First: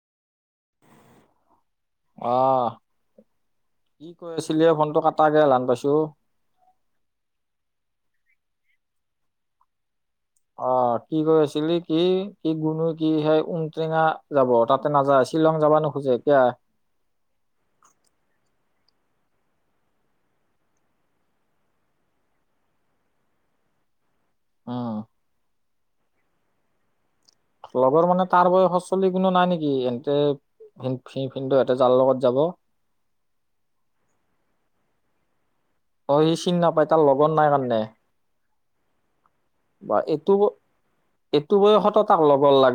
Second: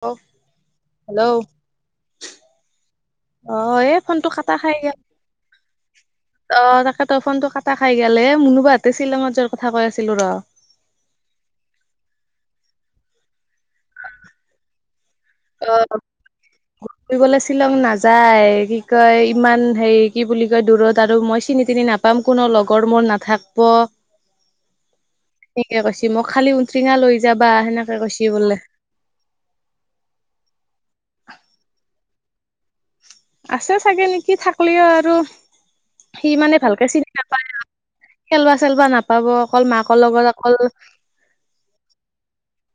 Hello hello অহ এই কি ফোনটো কৈ কাটা আছিলে খাই গেল ফোনটো কটাগেল হান পাইছো। অ' তাকেটো ফোন টো কাটা খাই গেল মুনো বাহতে শ্বিলঙত যোৱাৰ কথা কৈ আছিল। অ' কি কৈ আছিলি কি-কি গুণ কি সেই ওটেঙা যাব তাতে নাযা আছিল। অ', ঘৰিবলৈ শ্বিলং নাযায় কি কয় ইমান হেৰি কি বুলি কয় দূৰত আৰু মই চিনি জানি নাপাম কোনো লগৰ মোৰ নাথাক ব। [inaudible] উম, সিকে কৈছে মই খালি ঔটিঙা লৈ যাবা সেনেকে লগৰ কৈছি মানে তাৰ বোলে বয়সৰ চলি কোনো নাই নেকি এ। তে ভি ভিনদেউ হাতে জাল লগত যাব। আছে চাগে নেকি থাকলিও আৰু অ সি মানে ভালকে নাপায় তাৰ চিনি লগৰ নাপায় নাই আৰু কাৰণে খেলুৱা, বা এইটো এইটো বয়সত তাক ল'গৰ লাগে।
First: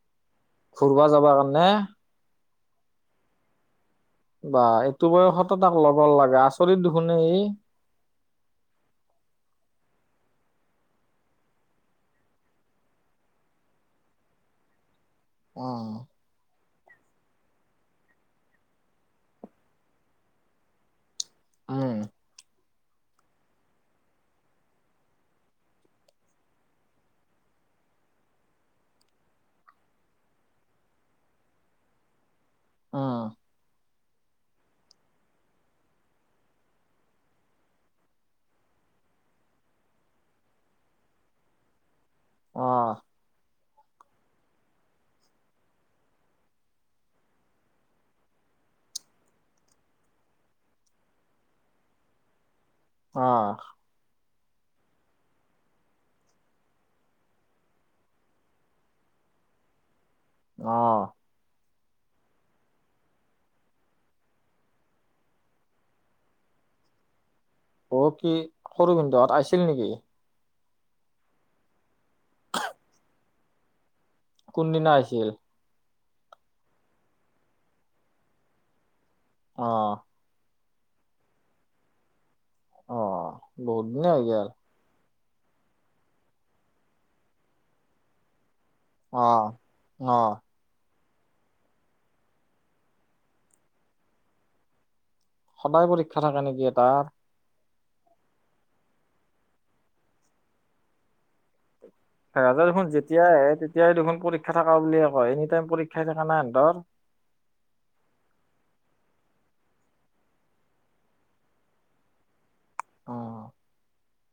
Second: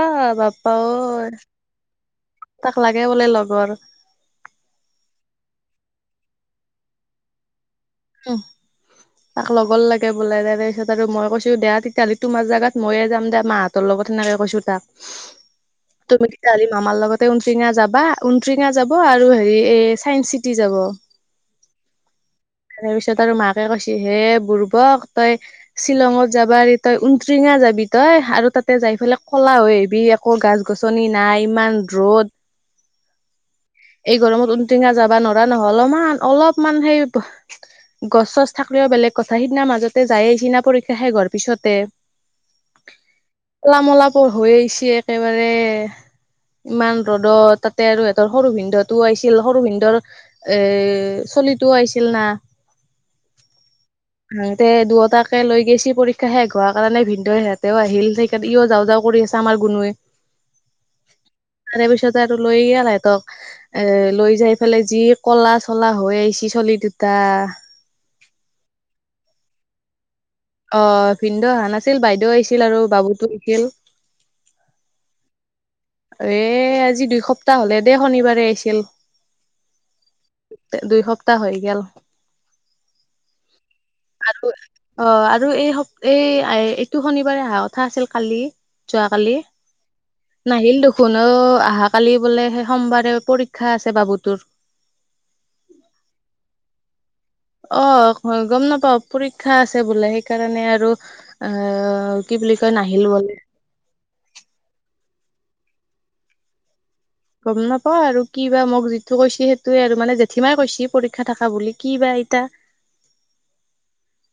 আহ বাপ্পা ঘূৰবা ঐ যাবা কাৰণে তাক লাগে বোলে লগৰ, বা এইটো বয়সতো তাক ল'ব লাগে আচৰিত দুখোনহে ই [unintelligible] তাক লগৰ লাগে বোলে তাৰপিছত আৰু মই কৈছোঁ, দিয়া তেতিয়াহ'লে তোমাৰ জাগাত মইয়ে যাম দিয়া মাহঁতৰ ল [unintelligible] উম মামাৰ লগতে [unintelligible] যাব আৰু হেৰি এই চাইন্স চিটি যাব। হয়। তাৰ পিছত আৰু মাকে কৈছে, হে বুৰ্বক তই শ্বিলঙত যাবা এৰি তই উনট্ৰিঙা যাবি তই? আৰু তাতে যাই ফালে কলা হৈ আহিবি একৌ গাছ-গছনি নাই, ইমান ৰ'দ। অ'। এই গৰমত উনট্ৰিঙাত যাবা নৰা নহ' অলপমান অলপমান সেই গছ-চছ থাকিলেও বেলেগ কথা। সিদিনা মাজতে যায়ে আহিচিনা পৰীক্ষা শেষ হোৱাৰ পিছতে। অ'। কলা-মলা পৰ-হৈ আহিছে একেবাৰে। ইমান ৰ'দত। তাতে আৰু সেহেতৰ সৰু ভিনদউটো আহছিল, সৰু ভিনদউৰ এ চলিটোও আহিছিল না। অ'। হেতে দুয়টাকে লৈ গৈছি পৰীক্ষা শেষ হোৱাৰ কাৰণে। ভিনদেউ সিহঁতেও আহিল সেইকাৰণে ইয় যাওঁ যাওঁ কৰি কৰি আছে আমাৰ গুনোৱে। অ'। তাৰেপিছতে আৰু লৈ গেল সেহেতক। এ লৈ যাই পেলাই যি কলা-চলা হৈ আহিছেি চলিটো তা অ', কি সৰু ভিনদউহত আহিছিল নেকি? অ', ভিনদউ অহা নাছিল, বাইদেউ আহিছিল আৰু বাবুতো আহছিল। কোনদিনা আহিছিল? এ আজি দুই সপ্তাহ হ'লে দেই, শনিবাৰে আহিছিল। অ'। দুই সপ্তাহ হৈ গেল। অ বহুত দিনে হৈ গেল। অ', আৰু এই সপ-এই-এই এইটো শনিবাৰে অহা কথা আছিল কালি অ যোৱাকালি, অ নাহিল দেখ শুনো অহা কালি বোলে সেই সোমবাৰে পৰীক্ষা আছে বাবু তোৰ। সদায় পৰীক্ষা থাকে নেকি এ তাৰ? অ' গম নাপাও পৰীক্ষা আছে বোলে সেইকাৰণে আৰু অ'। তাহাতৰ দেখোন যেতিয়াই আহে তেতিয়াই দেখোন পৰীক্ষা থকা বুলিয়ে অ' এনি টাইম পৰীক্ষাই থাকে নে সিহতৰ? গম নাপাও আৰু কি বা, মোক যিটো কৈছে সেইটোয়ে আৰু মানে জেঠীমাই কৈছেি পৰীক্ষা থকা বুলি কি বা। [unintelligible]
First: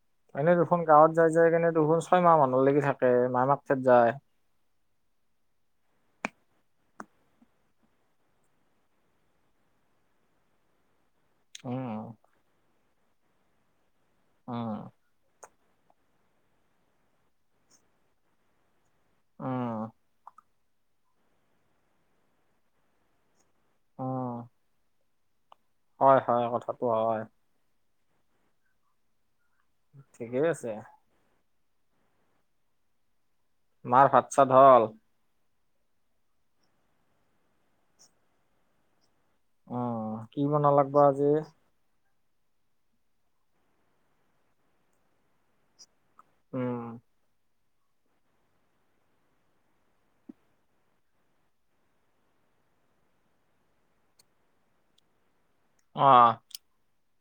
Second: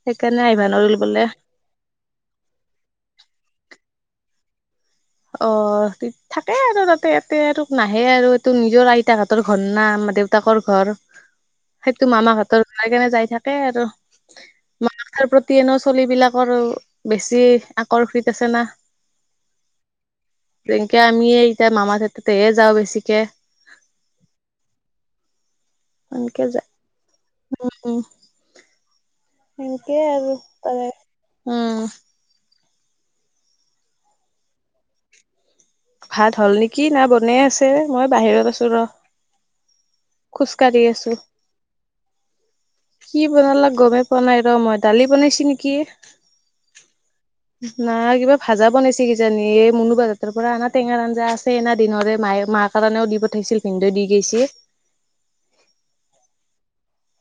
সেইকাৰণে এনেই আহিবা দেখোন নোৱাৰিল গাঁৱত বোলে যাই যায় কিনে দুখন ছয় মাহ মানুহ লাগি থাকে মা মাক তাত যায়। অ' থাকে আৰু তাতে এতে আৰু ত নাহে আৰু এইটো নিজৰ আইতা হতৰ ঘৰ না। আমাৰ দেউতাকৰ ঘৰ সেইটো উম মামা হতৰ ঘনে যাই থাকে আৰু। অ'। [unintelligible] চলিবিলাকৰ বেছি আকৰ্ষিত আছে না। অ'। যেনেকৈ আমি এতিয়া মামা থেৰ তাতেই হে যাওঁ বেছিকে। আহ। হয় সেনকে হয়, য কথাটো হয়। সেনেকে আৰু ঠিকেই আছে কৰে উ। মাৰ ভাত চাত হল? ভাত হ'ল নেকি, না বনাই আছে, মই বাহিৰত আছো ৰ্। অ' কি বনালাক আজি? কি বনালা গমেই পোৱানাই ৰ মই' দালি বনাইছি নেকি! উম' নাই কিবা ভাজা বনাইছে কিজানি এই মনু বাজাতৰ পৰা আনাত টেঙাৰ আঞ্জা আছে এনা দিনৰে মায়ে মা কাৰণেও দি পঠাইছিল পিন্দ দি গৈছিল। আহ।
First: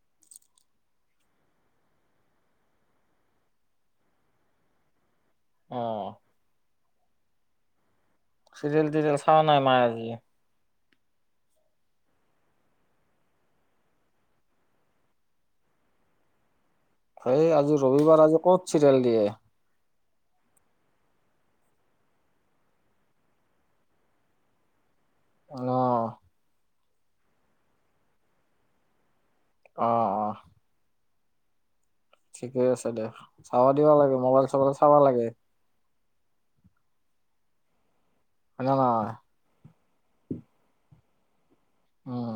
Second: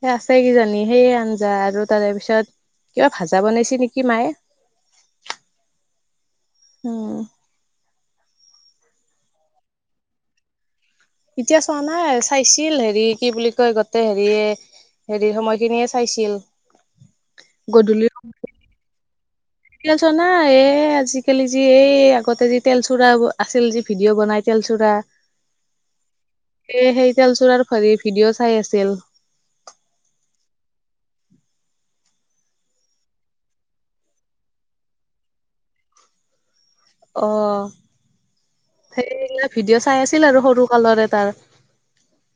সেই আছে কি জানি সেয়ে আঞ্জা আৰু তাৰে পিছত কিবা ভাজা বনাইছে নেকি মায়ে। [inaudible] অ অ' চিৰিয়েল তিৰিয়েল চাৱ নাই মায় আজি? এতিয়া চোৱা নাই চাইছিল হেৰি কি বুলি কয় গোটেই হেৰিয়ে হেৰি সময়খিনিয়ে চাইছিল। হেই আজি ৰবিবাৰ, আজি ক'ত চিৰিয়েল দিয়ে! তেল চোৰা নাই, এই আজিকালি যি এই আগতে যে তেলচো়ৰা আছিল যি ভিডিঅ' বনাই তেলচো়ৰা অ' এ সেই তেল চোৰাৰ ভৰি ভিডিঅ' চাই আছিল। অ, অ। ঠিকে আছে দে, চাব দিব লাগে মোবাইল চবাইল চাব লাগে। অ' হয় নে নহয় সেইবিলাক ভিডিঅ চাই আছিল আৰু সৰু কালৰে তাৰ। উম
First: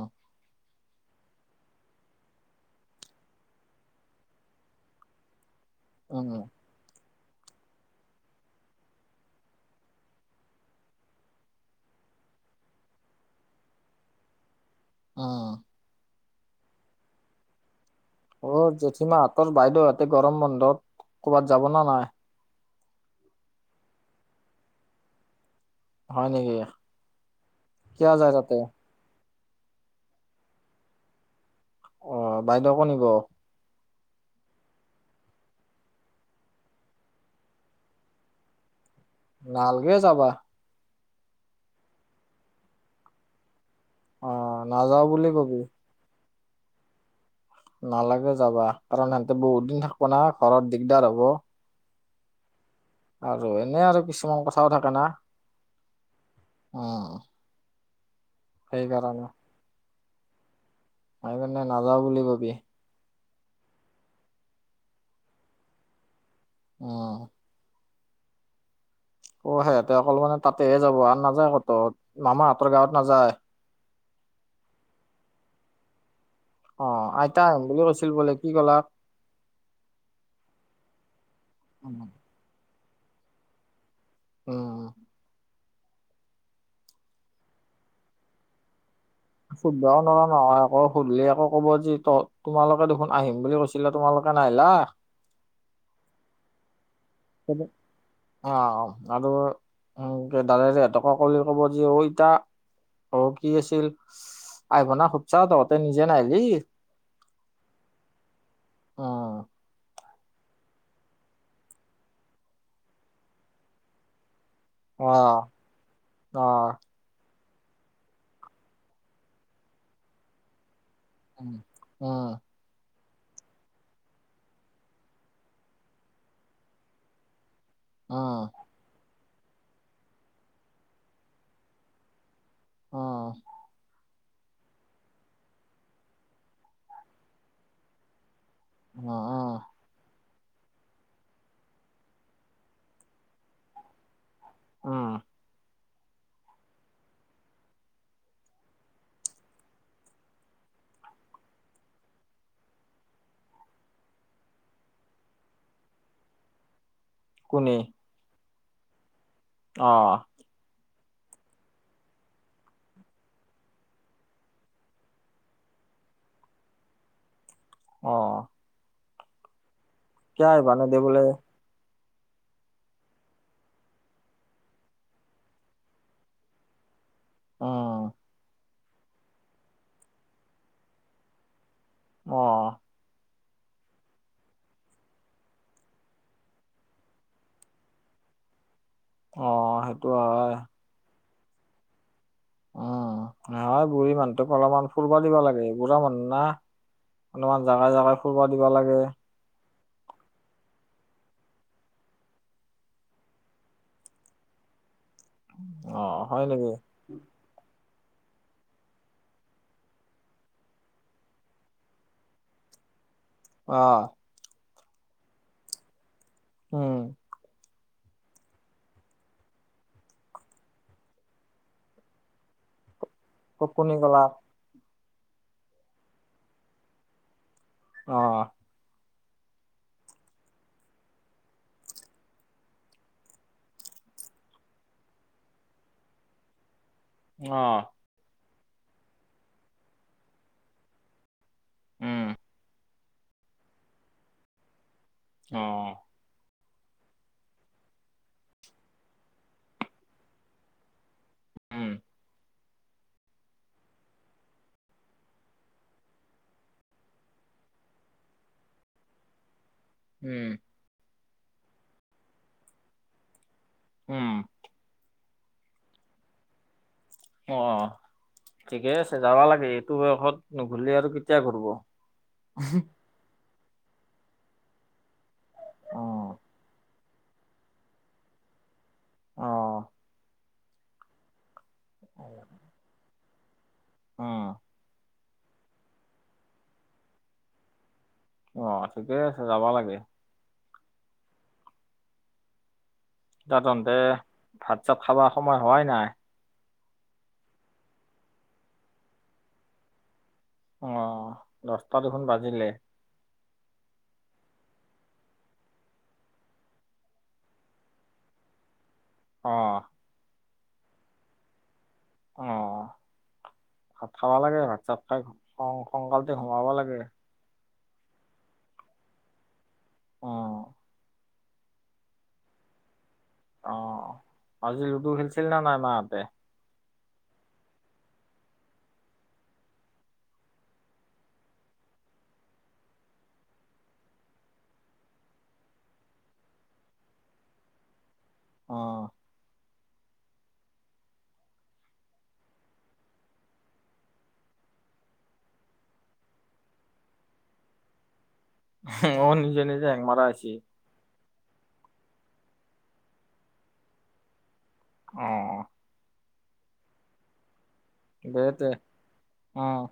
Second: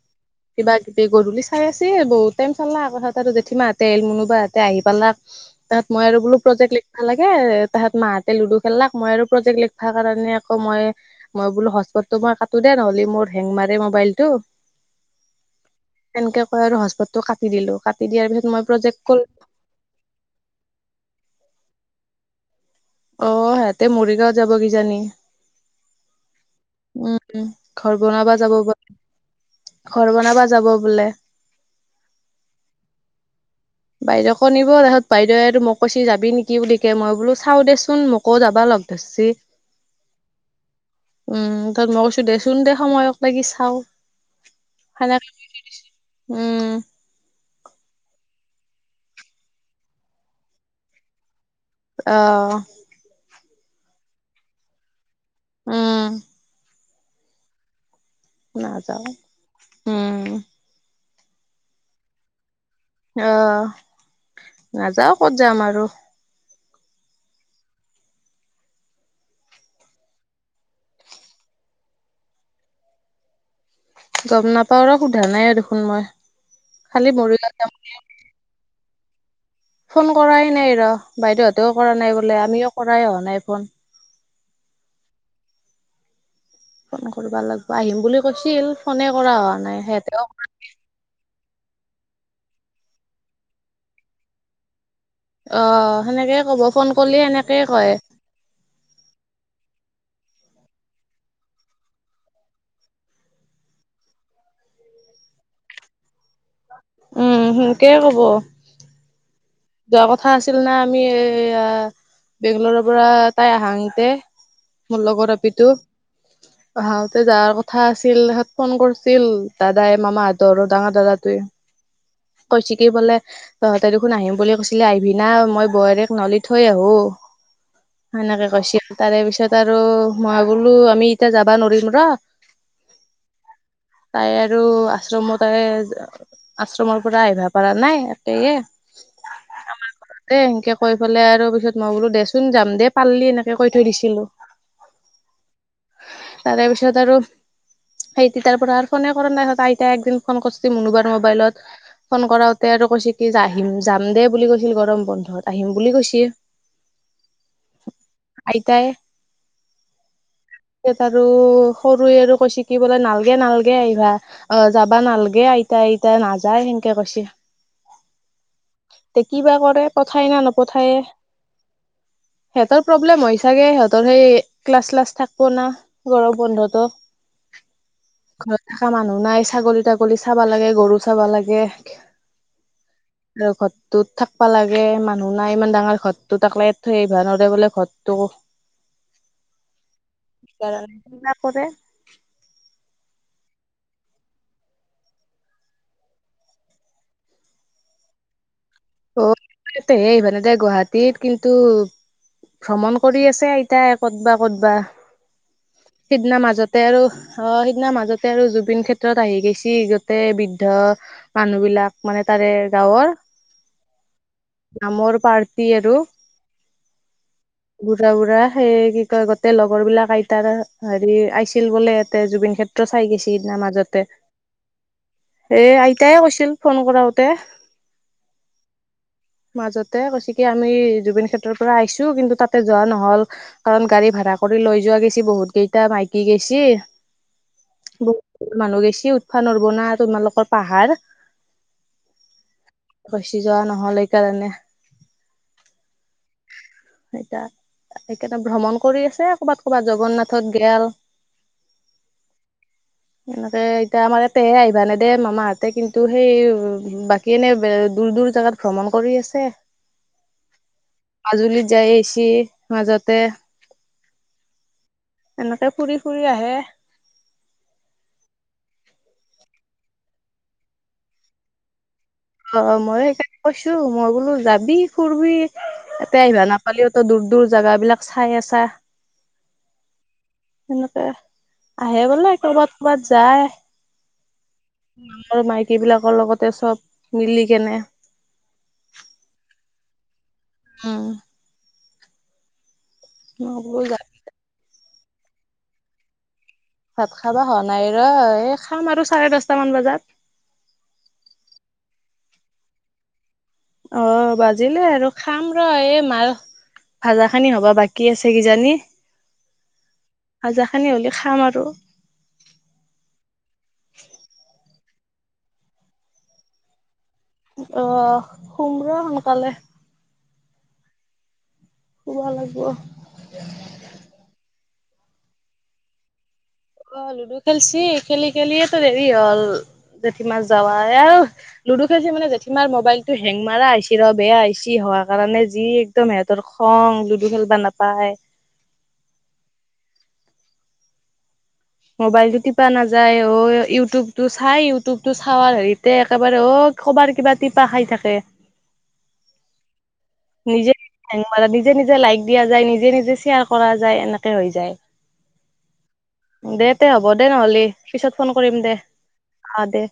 কিবা কিবি গধূলি চাই আছে বহুত, টাইম চালা আকৌ, সেহেঁতৰ জেঠীমাহঁতে, মুনুবা হঁতে আহি পালাক। তাছত মই আৰু উম বোলো প্ৰজেক্ট লিখ বা লাগে, তাহাঁত মাহঁতে লুডু খেললাক, মই আৰু প্ৰজেক্ট লিখবা কাৰণে আকৌ মই মই বোলো হটচপতটো মই কাটো দে নহ'লে মোৰ হেং মাৰে মোবাইল টো উম তেনকে কৈ আৰু হটচপতটো কাটি দিলো, কাট অ', জেঠীমাহঁতৰ বাইদেউহঁতে গৰম বন্ধত ক'বাত যাব নে নাই? অ', সেহঁতে মৰিগাঁও যাব কিজানি! হয় নেকি উম, ঘৰ কিয় যায় বনাবা তাতে যাব পাৰ ঘৰ বনাবা যাব বোলে। অ, বাইদেউকো নিব? বাইদেউকো নিব, তাৰছত বাইদেউৱেতো মোক কৈছে যাবি নেকি বুলি কে, মই বোলো চাওঁ দেচোন মোকো যাবা লাগ নালগে যাবা। উম, তাত মই কৈছো দেচোন দে সময়ক লাগি চাওঁ। অ', নাযাওঁ বুলি ক'বি। উম। নালাগে যাবা কাৰণ সিহঁতে বহুত দিন থাকিব না ঘৰত দিগদাৰ হ'ব। অ'। আৰু এনে আৰু কিছুমান কথাও থাকে না। উম। অ'। নাজানো। সেইকাৰণে নাযাওঁ বুলি ক'বি। অহ, নাযাওঁ ক'ত যাম আৰু। অহ। অ', সিহঁতে অকল মানে তাতেহে যাব আৰু নাযায় ক'তো মামাহাঁতৰ গাঁৱত নাযায়? গম নাপাওঁ আৰু সোধা নাই আৰু দেখোন মই। খালি অ', আইতা মৰিগাঁও আহিম যাম বুলি কৈছিল বোলে, কি ক'লাক? ফোন কৰাই নাই ৰ' বাইদ'হঁতেও উম কৰা নাই বোলে, আমিও কৰাই অহা নাই ফোন। অম ফোন কৰিবা লাগিব আহিম বুলি কৈছিল ফোনে কৰা হোৱা নাই সুধবও সিহঁতেও নোৱাৰা নহয় আকৌ সুধিলে আকৌ কব যি ত তোমালোকে দেখোন আহিম বুলি কৈছিলা তোমালোকে নাহলা অ সেনেকে কব ফোন কৰিলে অ সেনেকেই কয় অ আ ক দালেৰে এহতকে কলে কব যে তা অ কি আছিল আইিবনা খুবচা তহঁতে নিজে নাই দি উম কে কব অ যোৱা কথা আছিল না আমি এইয়া বেংলৰৰ পৰা তাই আহাং ইতে মোৰ অ লগৰ ৰািো অ আহহাওতে যাৰ কথা কথা আছিল তহত ফোন কৰিছিল দাদাই মামা আতৰত ডাঙৰ দাদা তে উম উম কৈছ কিি বোলে তহঁতে দেখোন আহিম বুলি কৈছিলে আহিবি না মই বোৱাৰৰেক নলি থৈ আহো উম সেনেকে কৈছিল তাৰে পিছত তাৰপিছত আৰু মই বোলো আমি এতিয়া যাবা নোৱাৰিম ৰ অ তাই আৰু আশ্ৰমো তাই আশ্ৰমৰ পৰা আহিবা পৰা নাই একেয়ে [inaudible] দে সেনকে কৈ পেলাই আৰু পিছত মই বোলো দেচোন যাম দে পাল্লি এনেকে কৈ থৈ দিছিলো অ তাৰপিছত আৰু সেইটো তাৰ পৰা আৰু ফোনে কৰা নাই আইতাই একদিন ফোন কৰছি মুনুবাৰ মোবাইলত ফোন কৰাওতে কৈছে কি আহিম যাম দেই বুলি কৈছিল গৰম বন্ধত আহিম বুলি কৈছে কোনে আইতাই অ তাত আৰু সৰুৱে আৰু কৈছে কি বোলে নালগে নালগে আহিবা অ যাবা নালগে আইতা এতিয়া নাযায় সেনকে কৈছে অ এ কিবা কৰে পঠায় না কিয় বানে নপঠায়ে দেবোলে সিহঁতৰ প্ৰব্লেম হৈ চাগে সিহঁতৰ সেই ক্লাছ চিলাছ থাকব না গৰম বন্ধতো উম ঘৰত থকা মানুহ নাই ছাগলী তাগলী চাব লাগে গৰু চাব লাগে অ [inaudible] তত থাকবা লাগে মানুহ নাই ইমান ডাঙৰ ঘৰটোত একলাই থৈ আহিব নোৱাৰে বোলে ঘৰটো অ সেইটো হয় পৰে উম ন বুঢ়ী মানুহটোক অলপমান ফুৰিব দিব লাগে বুঢ়া মানুহ না অলপমান জেগাই জেগাই ফুৰিব দিব লাগে ইয়াতে হে আহিব নিদিয়ে গুৱাহাটীত কিন্তু ভ্ৰমণ কৰি আছে আইতাই ক'তবা ক'তবা অ সিদিনা হয় নেকি মাজতে আৰু অ সি- -দিনা মাজতে আৰু জুবিন ক্ষেত্ৰত আহি গৈছে গোটেই বৃদ্ধ মানুহ বিলাক মানে তাৰে গাঁৱৰ অ নামৰ পাৰ্টি আৰু উম বুঢ়া বুঢ়া সেই কি কয় গোটেই লগৰ বিলাক আইতাৰ হেৰি আইছিল বোলে ইয়াতে জুবিন ক্ষেত্ৰ চাই গেছি সিদিনা কক কোনি মাজতে কলা এ আইতাই কৈছিল ফোন কৰাওতে অ [inaudible] মাজতে কৈছে কি আমি জুবিন ক্ষেত্ৰৰ পৰা আহিছো কিন্তু তাতে যোৱা নহল কাৰণ গাড়ী ভাড়া কৰ কৰি লৈ যোৱা গৈছি বহুত কেইটা মাইকী গেইছি অ'। মানুহ বেছি উঠিবা নোৱাৰিব না তোমালোকৰ পাহাৰ। উম। ফচি যোৱা নহ'লে কাৰণে অ'। এতিয়া সেইকাৰণে ভ্ৰমণ কৰি আছে কৰ'বাত, ক'ৰবাত জগন্নাথত গেল। উম। এনেকে এতিয়া আমাৰ ইয়াতেহে আহিব নেদে মামাহঁতে কিন্তু সেই বাকী এনে বে দূৰ, দূৰ জেগাত ভ্ৰমণ কৰি আছে। উম। মাজুলীত যায় আহিছি মাজতে। উম। এনেকে ফুৰি, ফুৰি আহে। অ', ঠিকেই আছে যাবা লাগে এইটো বয়সত নুঘূৰি আৰু কেতিয়া ঘূৰিব? অ', মই [unintelligible] কৈছোঁ মই বোলো যাবি, ফুুৰবি অ এতে আহিবা নাপালিয়োটো দূৰ, দূৰ জাগাবিলাক চাই [unintelligible] অ'। সেনেকে আহে বোলে ক'ৰবাত, কৰ'বাত যায়। অ' মাইকী বিলাকৰ লগতে চব মিলি কেনে। অ', ঠিকেই আছে যাব লাগে। উম। [unintelligible] মই বোলো যা ভাত, চাত খাব সময় হোৱাই নাই? ভাত খাবা হোৱা নাই ৰ, এই খাম আৰু চাৰে দচটামান বজাত। অ', দচটা দেখোন বাজিলে। অ', বাজিলে আৰু খাম ৰ' এই মায়ো ভাজা খানি হ'বা বাকী আছে কিজানি। অ'। ভাজাখানি হ'লি খাম আৰু। অ', ভাত খাব লাগে। ভাত [unintelligible] সঙকালটি ঘোমাব লাগে। অ', শুম ৰ'সোনকালে। অ'। শুবা লাগিব। অ', আজি লুডু খেলিছিল নে নাই মাহতে? অ', লুডু খেলছি। খেলি-খেলিয়েতো দেৰি হ'ল জেঠীমাৰ যাৱাই আও, লুডু খেলিছে মানে জেঠীমাৰ মোবাইলটো হেং মাৰা হেছি ৰ', বেয়া হেছি হ হোৱা কাৰণে যি একদম এহেতৰ খং, লুডু খেলব নাপায়। অ'। মোবাইলটো টিপা নাযায। অ', ইউটিউবটো চাই, ইউটিউবটো চাব হেৰিতে একেবাৰে অ' কবাৰ কিবা টিপা খাই থাকে। অ', নিজে নিজে হেং মাৰা হেছি। নিজে হেং মাৰলি নিজে নিজে লাইক দিয়া যায়, নিজে নিজে শ্বেয়াৰ কৰা যায়, এনেকে হৈ যায়। অ', অ'। দে তে হ'ব দে নহলি, পিছত ফোন কৰিম দে। অ', দে।